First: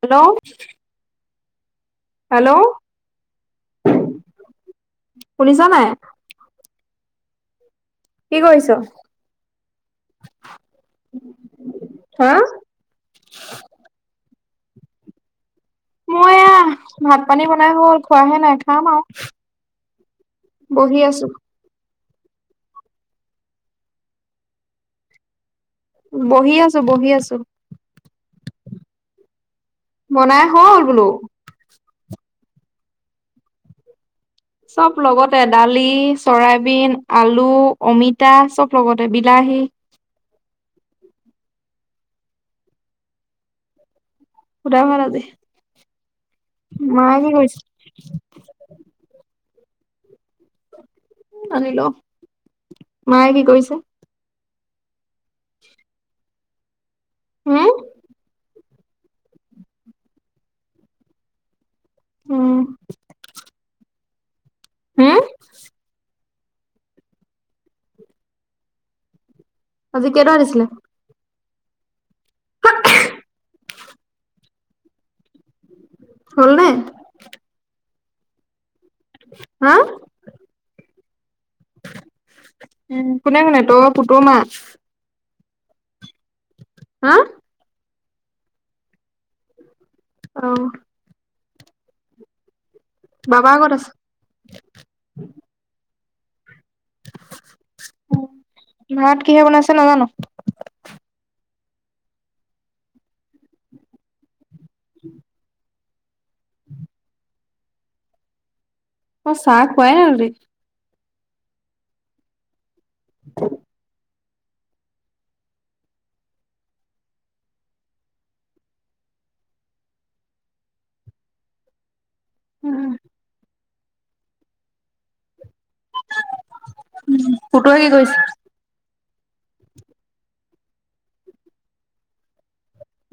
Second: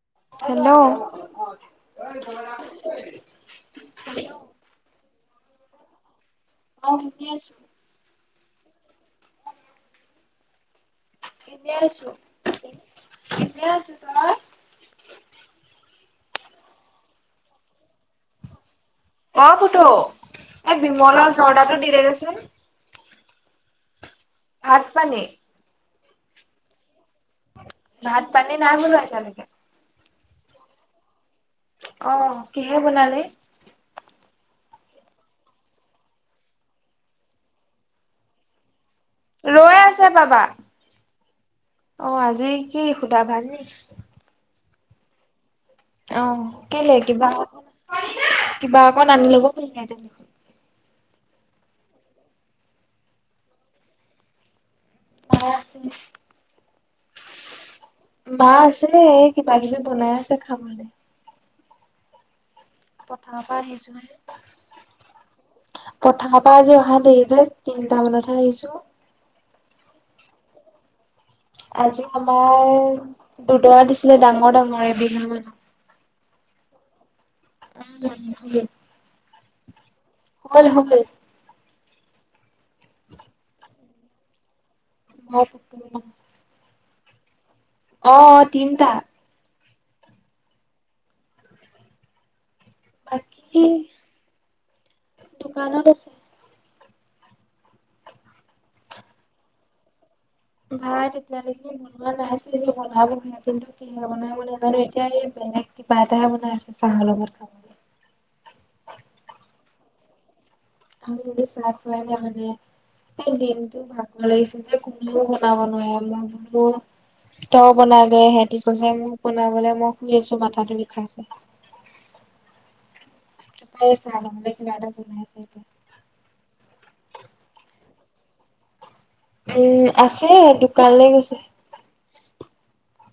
Hello. অ', hello শুনিছা নাই? অ শুনি আছো। কি কৰিছ? এনে আছো হা? এনে আছো তই। মই এয়া ভাত পানী বনাই হ'ল খোৱাহে নাই খাম আও। অ', পুতু এই বিমলৰ জৰ্দাৰটো দি দেগেচোন। ভাত পানী। বহি আছো বহি আছো। ভাত পানী নাই বনোৱা এতিয়া লৈকে। বনাই হ'ল বোলো। অ', কিহে বনালে। চব লগতে দালি, চৰাইবিন, আলু, অমিতা চব। লগতে বিলাহী। ৰৈ আছে বাবা অ আজি কি সোধা ভাত নি। সুদা ভাত আজি। অ', কেলে মায়ে কি কিবা অ', কৰিছে? কিবা অকণ আনি ল'ব পাইলা হয়। আনি ল মায়ে কি কৰিছে? অ হুম বা আছে নাই এই। কিবা কিবি বনাই আছে খাব লে। উম পথাৰ পা আহিছোহে। হুম। পথাৰ পৰা আজি অহা দেৰি যে তিনটা মানতহে আহিছো। অজি কেইটা দিছিলে। আজি আমাৰ দুটা দিছিলে ডাঙৰ ডাঙৰ এবিঘা মান। হ'লনে। উমমম। হা। কমল হমে। উম কোনে কোনে তই পুত মা। অ পুতুল মা। হা। অ', তিনিটা। অহ। বাবা কত আছে। দোকানত। ভাত কিহে বনাইছে নাজানো। ভাত তেতিয়ালৈকে বনোৱা নাইছিল যে বনাবহে কিন্তু কিহে বনাই ল। মইটো এতিয়া এই বেলেগ কিবা এটা হে বনাই আছো চাহৰ লগত খাব। অ', চাহ খুৱাই ন আৰুৰি। আমি যদি চাই খুৱাই ত মানে সেই দিনটো ভাল। লাগছে যে কোনো বনাব নোৱাৰ ম বো। তই বনাগে সেতি কৈছে মোক বনাবলৈ মই শুই আছো মাথাটো বিষাইছে। উম,। প চ মানে কি মা নাই। উ পুতুৱে কি কৈছে। উম আছে দোকানলে গৈছে।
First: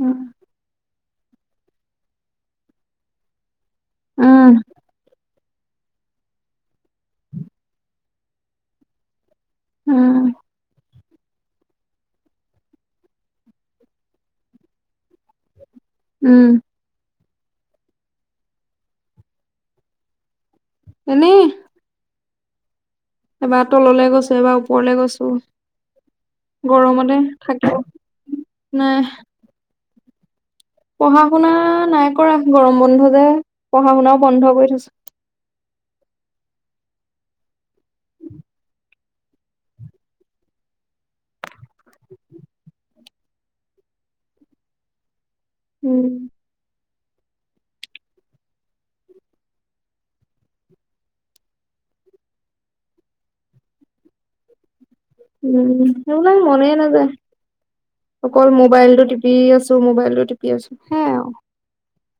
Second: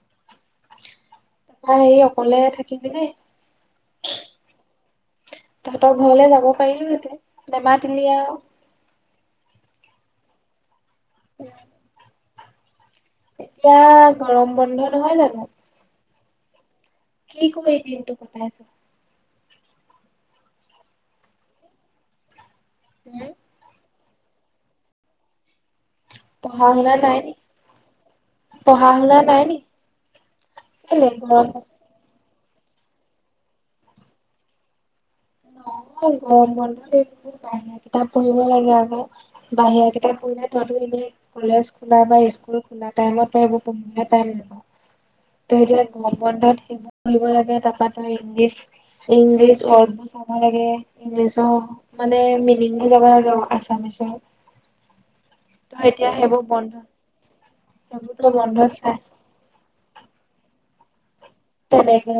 উম,। আহ সি অকলে থাকিলি দেই। উম। তহঁতৰ ঘৰলে যাব পাৰিলো হেতেন। নামাতিলি আৰু। উম। এতিয়া গৰম বন্ধ নহয় জানো? উম। কি কৰি দিনটো কটাই আছ? এনেই। এবাৰ তললে গৈছোঁ এবাৰ ওপৰলে গৈছোঁ। গৰমতে থাকিব নাই। পঢ়া শুনা নাই কৰা গৰম বন্ধ যে। পঢ়া শুনাও বন্ধ কৰি থৈছো। ন গৰ বন্ধত বাহিৰা কিতাপ পঢ়িব লাগে আকৌ। বাহিৰা কেইটা কুই না তহতো এনেই। কলেজ খোলা বা স্কুল খোলা টাইমত এইবোৰ কময় টাইম লব নাপায়। [inaudible] ত‌ই উম বন্ধত সেইবোৰ বুলিব লাগে তাৰপৰা তই ইংলিছ ইংলিছ অত। চাব লাগে ইংলিছৰ মানে মিনিংটো যাব লাগে আছামিছৰ। উম সেইবিলাক মনে নাযায় অকল মোবাইলটো টিপি। টিপি আছো মোবাইলো টিপি আছো হে আৰু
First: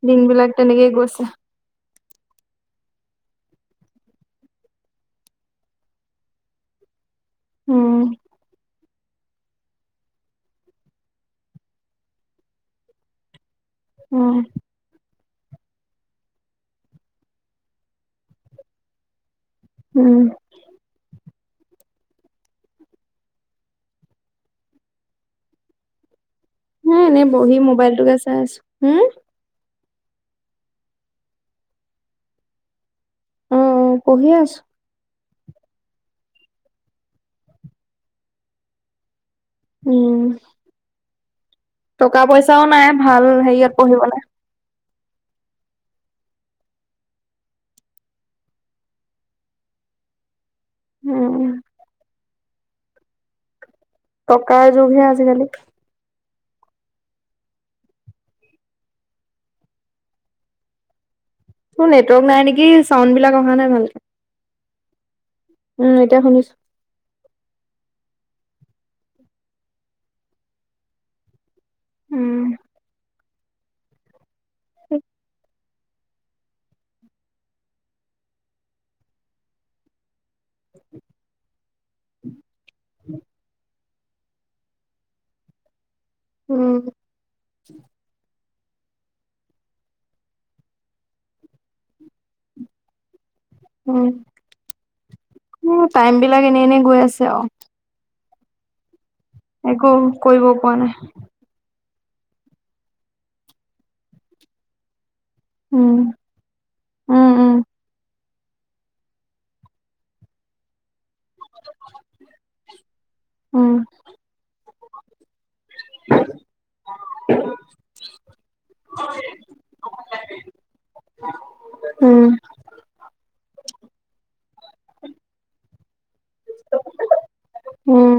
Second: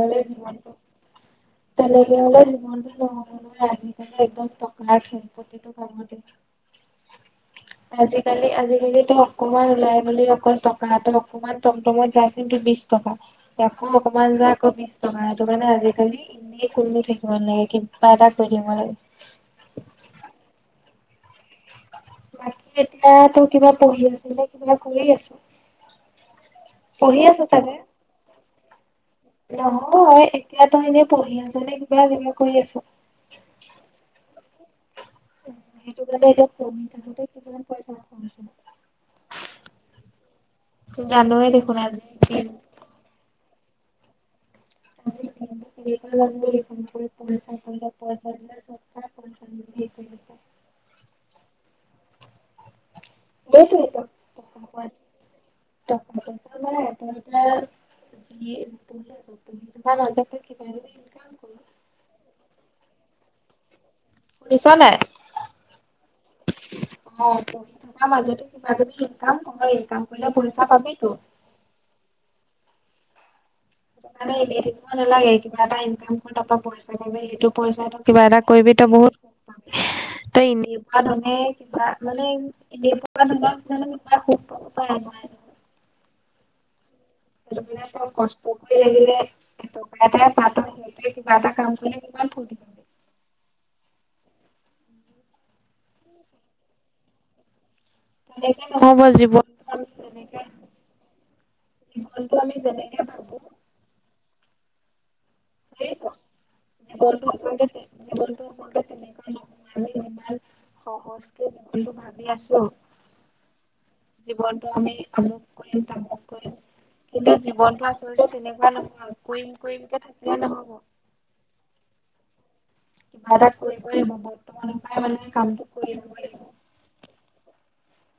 দিন বিলাক তেনেকেই গৈছে। তেনেকে জীৱনটো ন আজিকালি একদম পকৰা। উম আজিকালি আজিকালিত। অকমান ওলাই বুলি অকল টকা অকণমান টমটমত যাইন্তু বিশ টকা। সমান উম যা কবি। তোমাৰটো মানে আজিকালি ইনেয় খ থাকিব নালাগে কিবা এটা কৈ থাকিব লাগে। উম। বাকী এতিয়া তো কিবা পঢ়ি আছিল নে কিবা কৰি আছো। হ এনেই বহি মোবাইল তোকে চাৰ্জ হম। নহয় এতিয়াতো এনে পঢ়িআছ নে কিবা এনেকে কৰি আছ? উম পঢ়ি আছোঁ সেইটো কাৰণে এতিয়া পঢ়ি থাকোতে কিমান পইচা খৰচ হয় উম টকা পইচাও নাই ভাল হেৰিয়ত পঢ়িবলে। [unintelligible] উম উম সেতুৱেই ত'। টকাই যোগহে আজিকালি। [unintelligible] তা মাজতে কিবা এনে তোৰ নেটৱৰ্ক নাই নেকি চাউণ্ড বিলাক অহা নাই ভালকে। নিছ নাই? উম এতিয়া শুনিছো। অ পঢ়ি থকা মাজতে কিবা কিবি ইনকাম কৰ ইনকাম কৰিলে পইচা পাবিটো উম মানে এনে থাকিব নালাগে এইকে কিবা এটা ইনকাম কৰ তাপৰা পইচা পাবি সেইটো পইচা তই কিবা এটা কৰিবি তই বহুত তই এনেকুৱা ধৰণে কিবা মানে এনেকুৱা ধৰণৰ ডিজাইনৰ বস্তুবিলাক উম [unintelligible] পকৰি লাগিলে এটকা এটাই পাও তই সেইটোৱে কিবা এটা কাম কৰিলে কিমান ফূৰ্তি পাবি উম উম টাইম বিলাক এনে এনে গৈ আছে আৱ তেনেকে নহব জীৱন একো কৰিব পোৱা নাই সেতুটো আমি যেনেকে ভাবো উম জীৱনটো উম আচলতে যে জীৱনটো আচলতে তেনেকুৱা নহয় আমি যিমান সহজকে জীৱনটো ভাবি আছো উম জীৱনটো আমি অমুক কৰিম তামুক কৰিম কিন্তু জীৱনটো আচলতে তেনেকুৱা নহয়, কৰিম কৰিম কে থাকিলে নহব। উম কিবা এটা কৰিবই লাগিব বৰ্তমানৰ পৰাই মানে কামটো কৰি লবই লাগিব উম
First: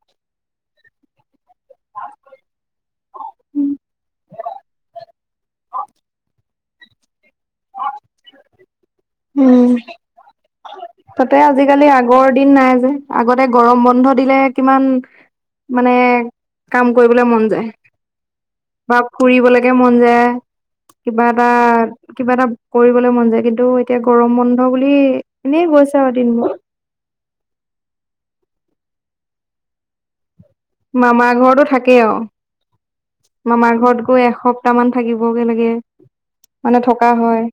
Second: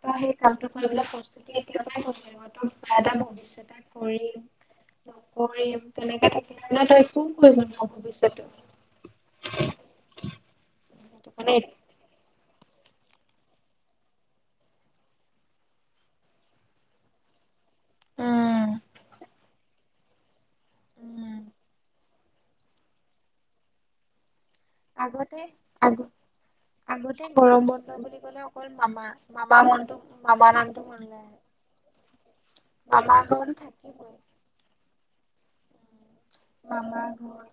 ত সেই কামটো কৰিবলেৰ প্ৰস্তুতি এতিয়া পৰাই কৰিব লাগিব তোৰ কিবা এটা উম ভৱিষ্যত এটা কৰিম নকৰিম তেনেকে থাকিলে মানে তই একো কৰিব নোৱাৰ ভৱিষ্যতটো উম [unintelligible] তাতে আজিকালি আগৰ দিন নাই যে আগতে গৰম বন্ধ দিলে কিমান মানে কাম কৰিবলে মন যায় উম বা ফুৰিবলেকে মন যায় কিবা উম এটা কিবা এটা কৰিবলে মন যায় কিন্তু এতিয়া গৰম বন্ধ বুলি আগতে এনেই আগ গৈছে আৰু দিনবোৰ আগতে গৰম বন্ধ বুলি কলে অকল মামা, মামা মনটো মামা নাম মামাৰ ঘৰতো থাকেই আও মামা ঘৰতো মামাৰ ঘৰত থাকিবই গৈ এস তামান থাকিব কে লাগে। মানে মামা থকা ঘৰ হয়।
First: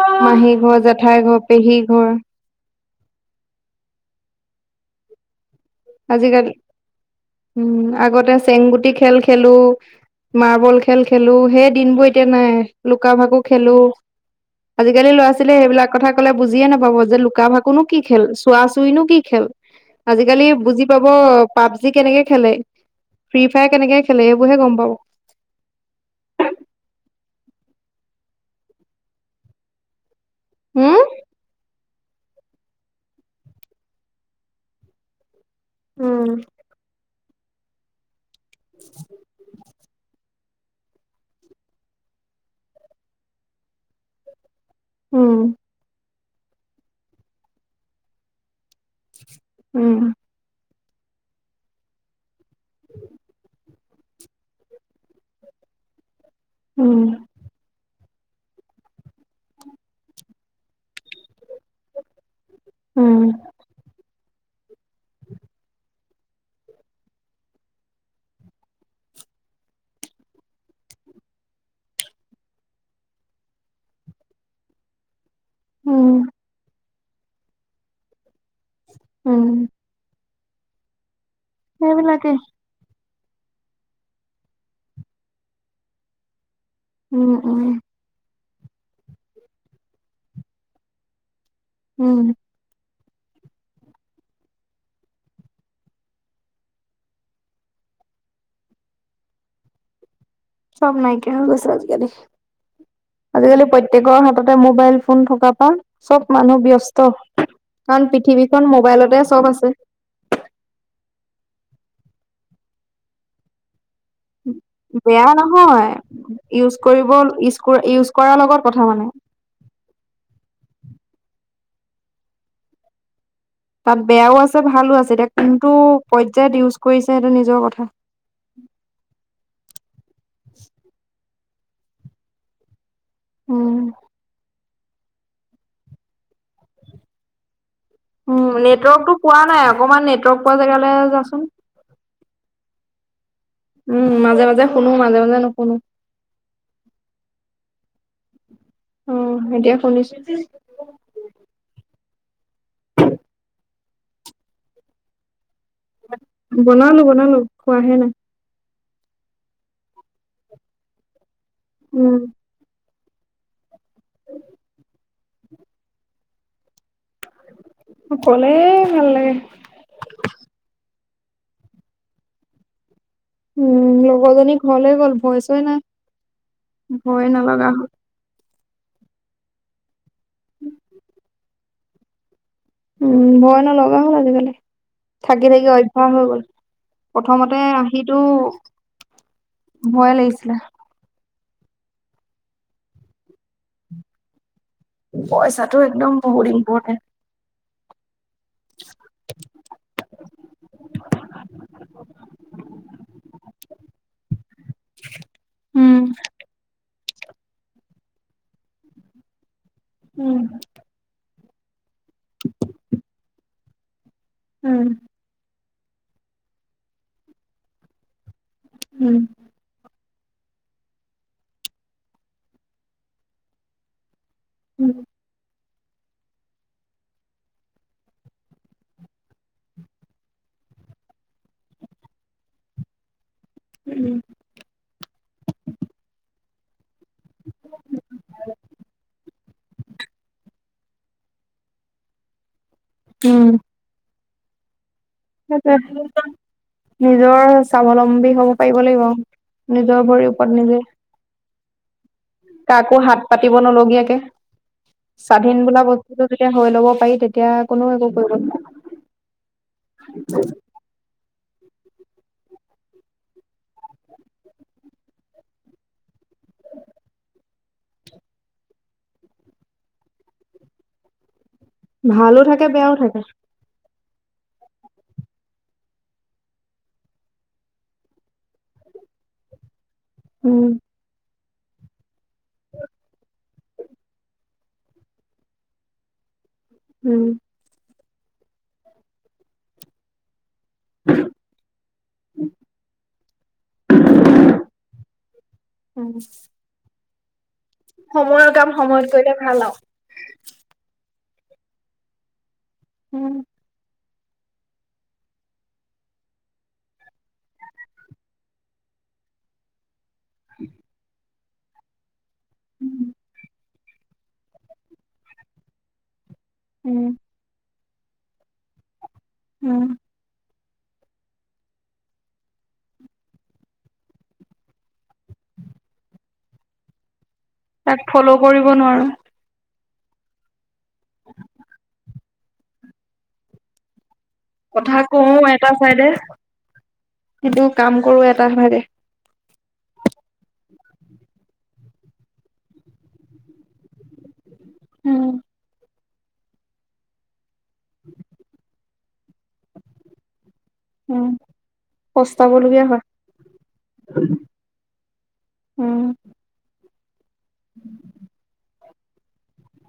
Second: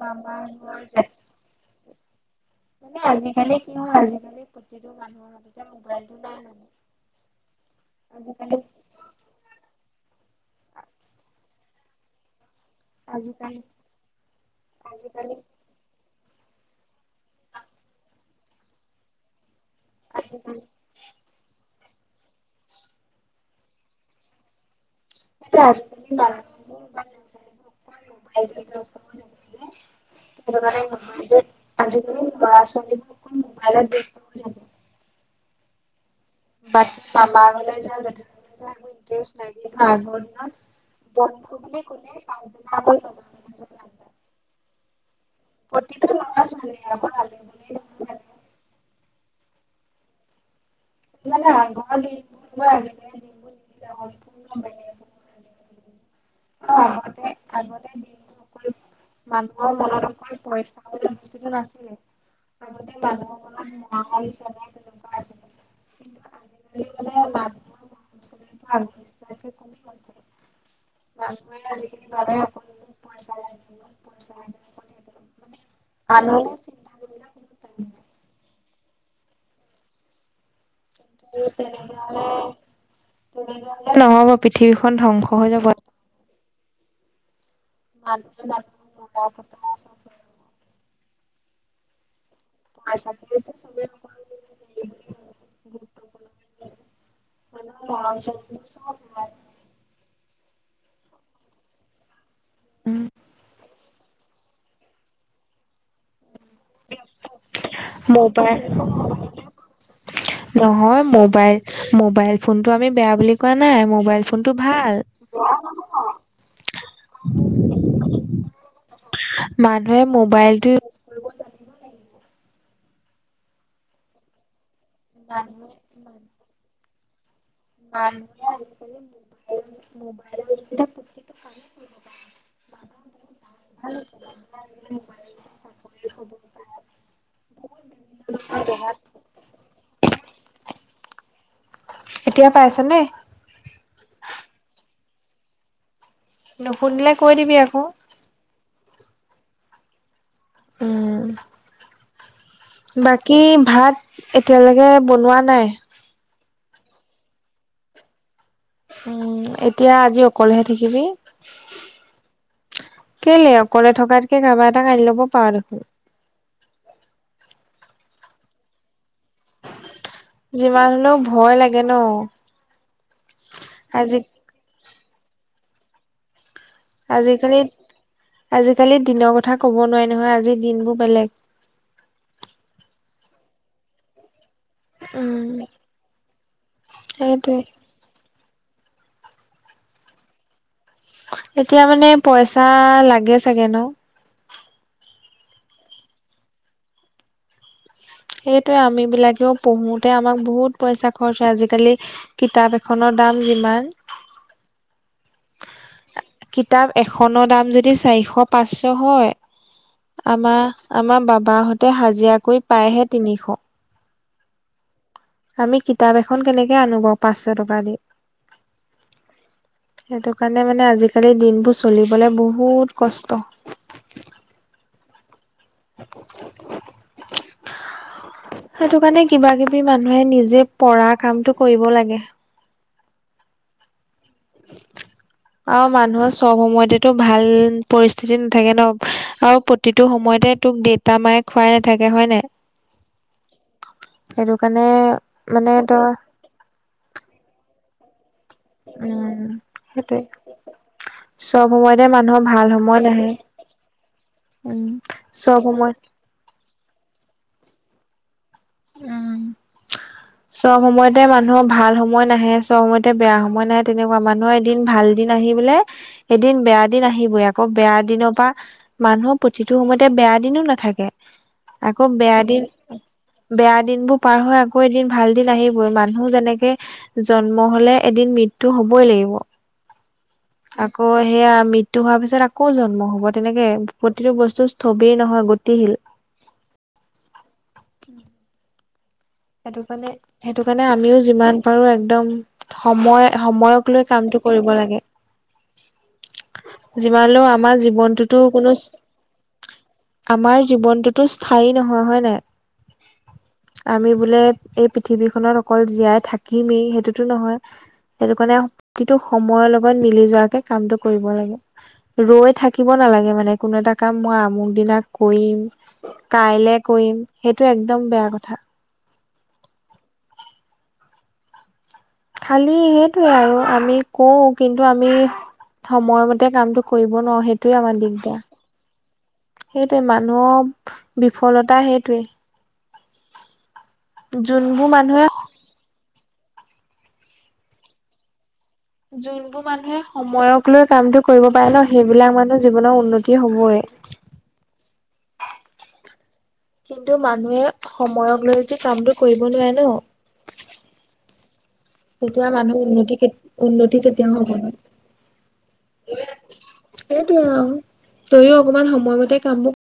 মামা মাহী ঘৰ, যে জেঠাই ঘৰ, পেহী ঘৰ আজিকালি কি হয়নো। আজিকালি উম, আগতে আজিকালি চেংগুটি খেল খেলো মাৰ্বল খেল খেলোঁ সেই দিন বোৰ এতিয়া নাই। লুকা ভাকু আজিকালি খেলো আজিকালি ল'ৰা ছোৱালীয়ে সেইবিলাক কথা কলে বুজিয়ে নাপাব যে লুকা ভাকুনো কি খেল, চোৱা চৰিনো কি খেল। আজিকালি বুজি পাব পাবজি কেনেকে খেলে ফ্ৰী ফায়াৰ কেনেকে খেলে সেইবোৰ হে গম পাব। [unintelligible] সেইটো কাৰণে আজিকালি ল'ৰা হম ছোৱালীোৰ মোবাইল ব্যয়স্থ। উম বা [unintelligible] [unintelligible] উম [unintelligible] উম [unintelligible] অ উম আগতে আগতে দিম [unintelligible] মানুহৰ মনত অকল পইচা বস্তুটো নাছিলে [unintelligible] আগতে উম মানুহৰ [unintelligible] গ [unintelligible] মান আজিকালি বাধাই আকৌ পইচা লাগ [unintelligible] উম আৰু উম সেইবিলাকে নহ'ব পৃথিৱীখন ধ্বংস হৈ যাব। উম উম। আজিকালি [unintelligible] উম [unintelligible] [inaudible] চব নাইকিয়া হৈ গৈছে আজিকালি, আজিকালি প্ৰত্যেকৰ হাততে মোবাইল। ফোন থকাৰ পা চব মানুহ ব্যস্ত। কাৰণ পৃথিৱীখন মোবাইলতে চব আছে। নহই মবাইল, মবাইল ফোনটো আমি বেয়া বুলি কোৱা নাই, মবাইল বেয়া নহয়, ইউজ কৰিব ইজ ইউজ কৰাৰ লগত কথা মানে। মানুহে মোবাইলটো [inaudible] তাত বেয়াও আছে ভালো আছে, এতিয়া কোনটো পৰ্যায়ত ইউজ কৰিছে সেইটো নিজৰ কথা। [inaudible] [inaudible] [inaudible] উম, নেটৱৰ্কতটো পোৱা নাই। অকমান নেটৱৰ্ক পোৱা জেগালৈ আহিবা চোন। এতিয়া পাইছ নে? উম, মাজে মাজে শুনো, মাজে মাজে নুশুনো। নুশুনিলে কৈ দিবি আকৌ। অ', এতিয়া শুনিছো। উম। বাকী ভাত এতিয়ালৈকে বনোৱা নাই। বনালো, বনালো খোৱাহে নাই। উম, এতিয়া আজি অকলেহে থাকিবি। উম। কেলে অকলে থকাতকে, কাৰবা এটাক আনি ল'ব পাৰ দেখোন। অকলে ভাল লাগে। যিমান হলেও, ভয় লাগে ন',। উম, আজি লগৰজনী ঘৰলে গ'ল ভয়চই নাই। ভয়ে নলগা হ'ল আজিকালি-আজিকালি দিনৰ কথা ক'ব নোৱাৰি নহয়, আজি দিনবোৰ বেলেগ। উম, ভয় নলগা হ'ল আজিকালি, থাকি উম, থাকি অভ্যাস হৈ গ'ল। সেইটোৱে প্ৰথমতে আহিতো ভয় লাগিছিলে। এতিয়া, মানে, পইচা লাগে চাগে ন? পইচাটো একদম বহুত ইম্পৰ্টেণ্ট। সেইটোৱে আমি বিলাকেও পঢ়োতে, আমাক বহুত পইচা খৰচ হয় আজিকালি। কিতাপ এখনৰ দাম যিমান। উম। কিতাপ এখনৰ দাম যদি চাৰিশ পাঁচশ হয়, উম, আমাৰ আমাৰ বাবাহঁতে হাজিৰা কৰি পায়হে তিনিশ। উম। আমি কিতাপ এখন কেনেকে আনো বাৰু, পাঁচশ টকা দি। উম। সেইটো কাৰণে, মানে, আজিকালি দিনবোৰ চলিবলে বহুত কষ্ট। উম। [inaudible] সেইটো কাৰণে, কিবা কিবি মানুহে নিজে পৰা কামতটো কৰিব লাগে। উম। আৰু মানুহৰ চব সময়তেতো ভাল পৰিস্থিতি নাথাকে ন, আৰু প্ৰতিটো সময়তে তোক দেউতা মায়ে খুৱাই নাথাকে হয় নাই। উম। সেইটো কাৰণে মানে তই সেইটোৱেই, নিজৰ স্বাৱলম্বী হব পাৰ লাগিব, উম নিজৰ সেইটোৱে। ভৰিৰ ওপৰত নিজে। চব সময়তে মানুহৰ ভাল কাকো সময় হাত নাহে। পাতিব নলগীয়াকে। উম স্বাধীন চব বোলা সময় বস্তুটো যেতিয়া হৈ ল'ব পাৰি তেতিয়া কোনো একো কৰিব নোৱাৰে উম [inaudible] চব সময়তে মানুহৰ ভাল সময় নাহে চব সময়তে বেয়া সময় নাহে তেনেকুৱা মানুহৰ এদিন ভাল দিন আহি বোলে এদিন বেয়া দিন আহিবই আকৌ বেয়া দিনৰ পৰা মানুহৰ প্ৰতিটো সময়তে বেয়া দিনো নাথাকে আকৌ বেয়া ভালো থাকে দিন বেয়াও থাকে। বেয়া দিন বোৰ পাৰ হৈ আকৌ এদিন ভাল দিন আহিবই মানুহ যেনেকে জন্ম হলে এদিন মৃত্যু হবই লাগিব উম আকৌ সেয়া মৃত্যু হোৱাৰ পিছত আকৌ জন্ম হ'ব তেনেকে প্ৰতিটো বস্তু স্থবিৰ নহয় গতিশীল উম সেইটো কাৰণে সেইটো কাৰণে আমিও যিমান বাৰু একদম সময় সময়ক লৈ কামটো কৰিব লাগে উম যিমান লও আমাৰ জীৱনটোতো সময়ৰ কাম কোনো সময়ত কৰিলে ভাল আৰু। আমাৰ জীৱনটোতো স্থায়ী নহয় হয় নাই উম আমি বোলে এই পৃথিৱীখনত অকল জীয়াই থাকিমেই সেইটোতো নহয় সেইটো কাৰণে প্ৰতিটো সময়ৰ লগত মিলি যোৱাকে কামটো কৰিব লাগে ৰৈ থাকিব নালাগে মানে। কোনো এটা কাম মই আমুক দিনা কৰিম কাইলে উম কৰিম সেইটো একদম বেয়া কথা উম খালি সেইটোৱে আৰু আমি কওঁ কিন্তু আমি সময়মতে কামটো কৰিব নোৱাৰো সেই সেইটোৱে তাক আমাৰ ফ'ল' দিগদাৰ কৰিব নোৱাৰো। সেইটোৱে মানুহৰ বিফলতা সেইটোৱে যোনবোৰ কথা মানুহে কও এটা চাইডে কিন্তু কাম কৰো এটা ভাগে যোনবোৰ মানুহে সময়ক লৈ কামটো কৰিব পাৰে ন সেইবিলাক মানুহ জীৱনত উন্নতি হবই উম কিন্তু মানুহে সময়ক লৈ যদি কামটো কৰিব নোৱাৰে ন উম তেতিয়া মানুহ পস্তাবলগীয়া হয়। উন্নতি উন্নতি কেতিযাওঁ হ'ব নোৱাৰে উম সেইটোয়ে আৰু তইও অকমান সময়মতে কামবোৰ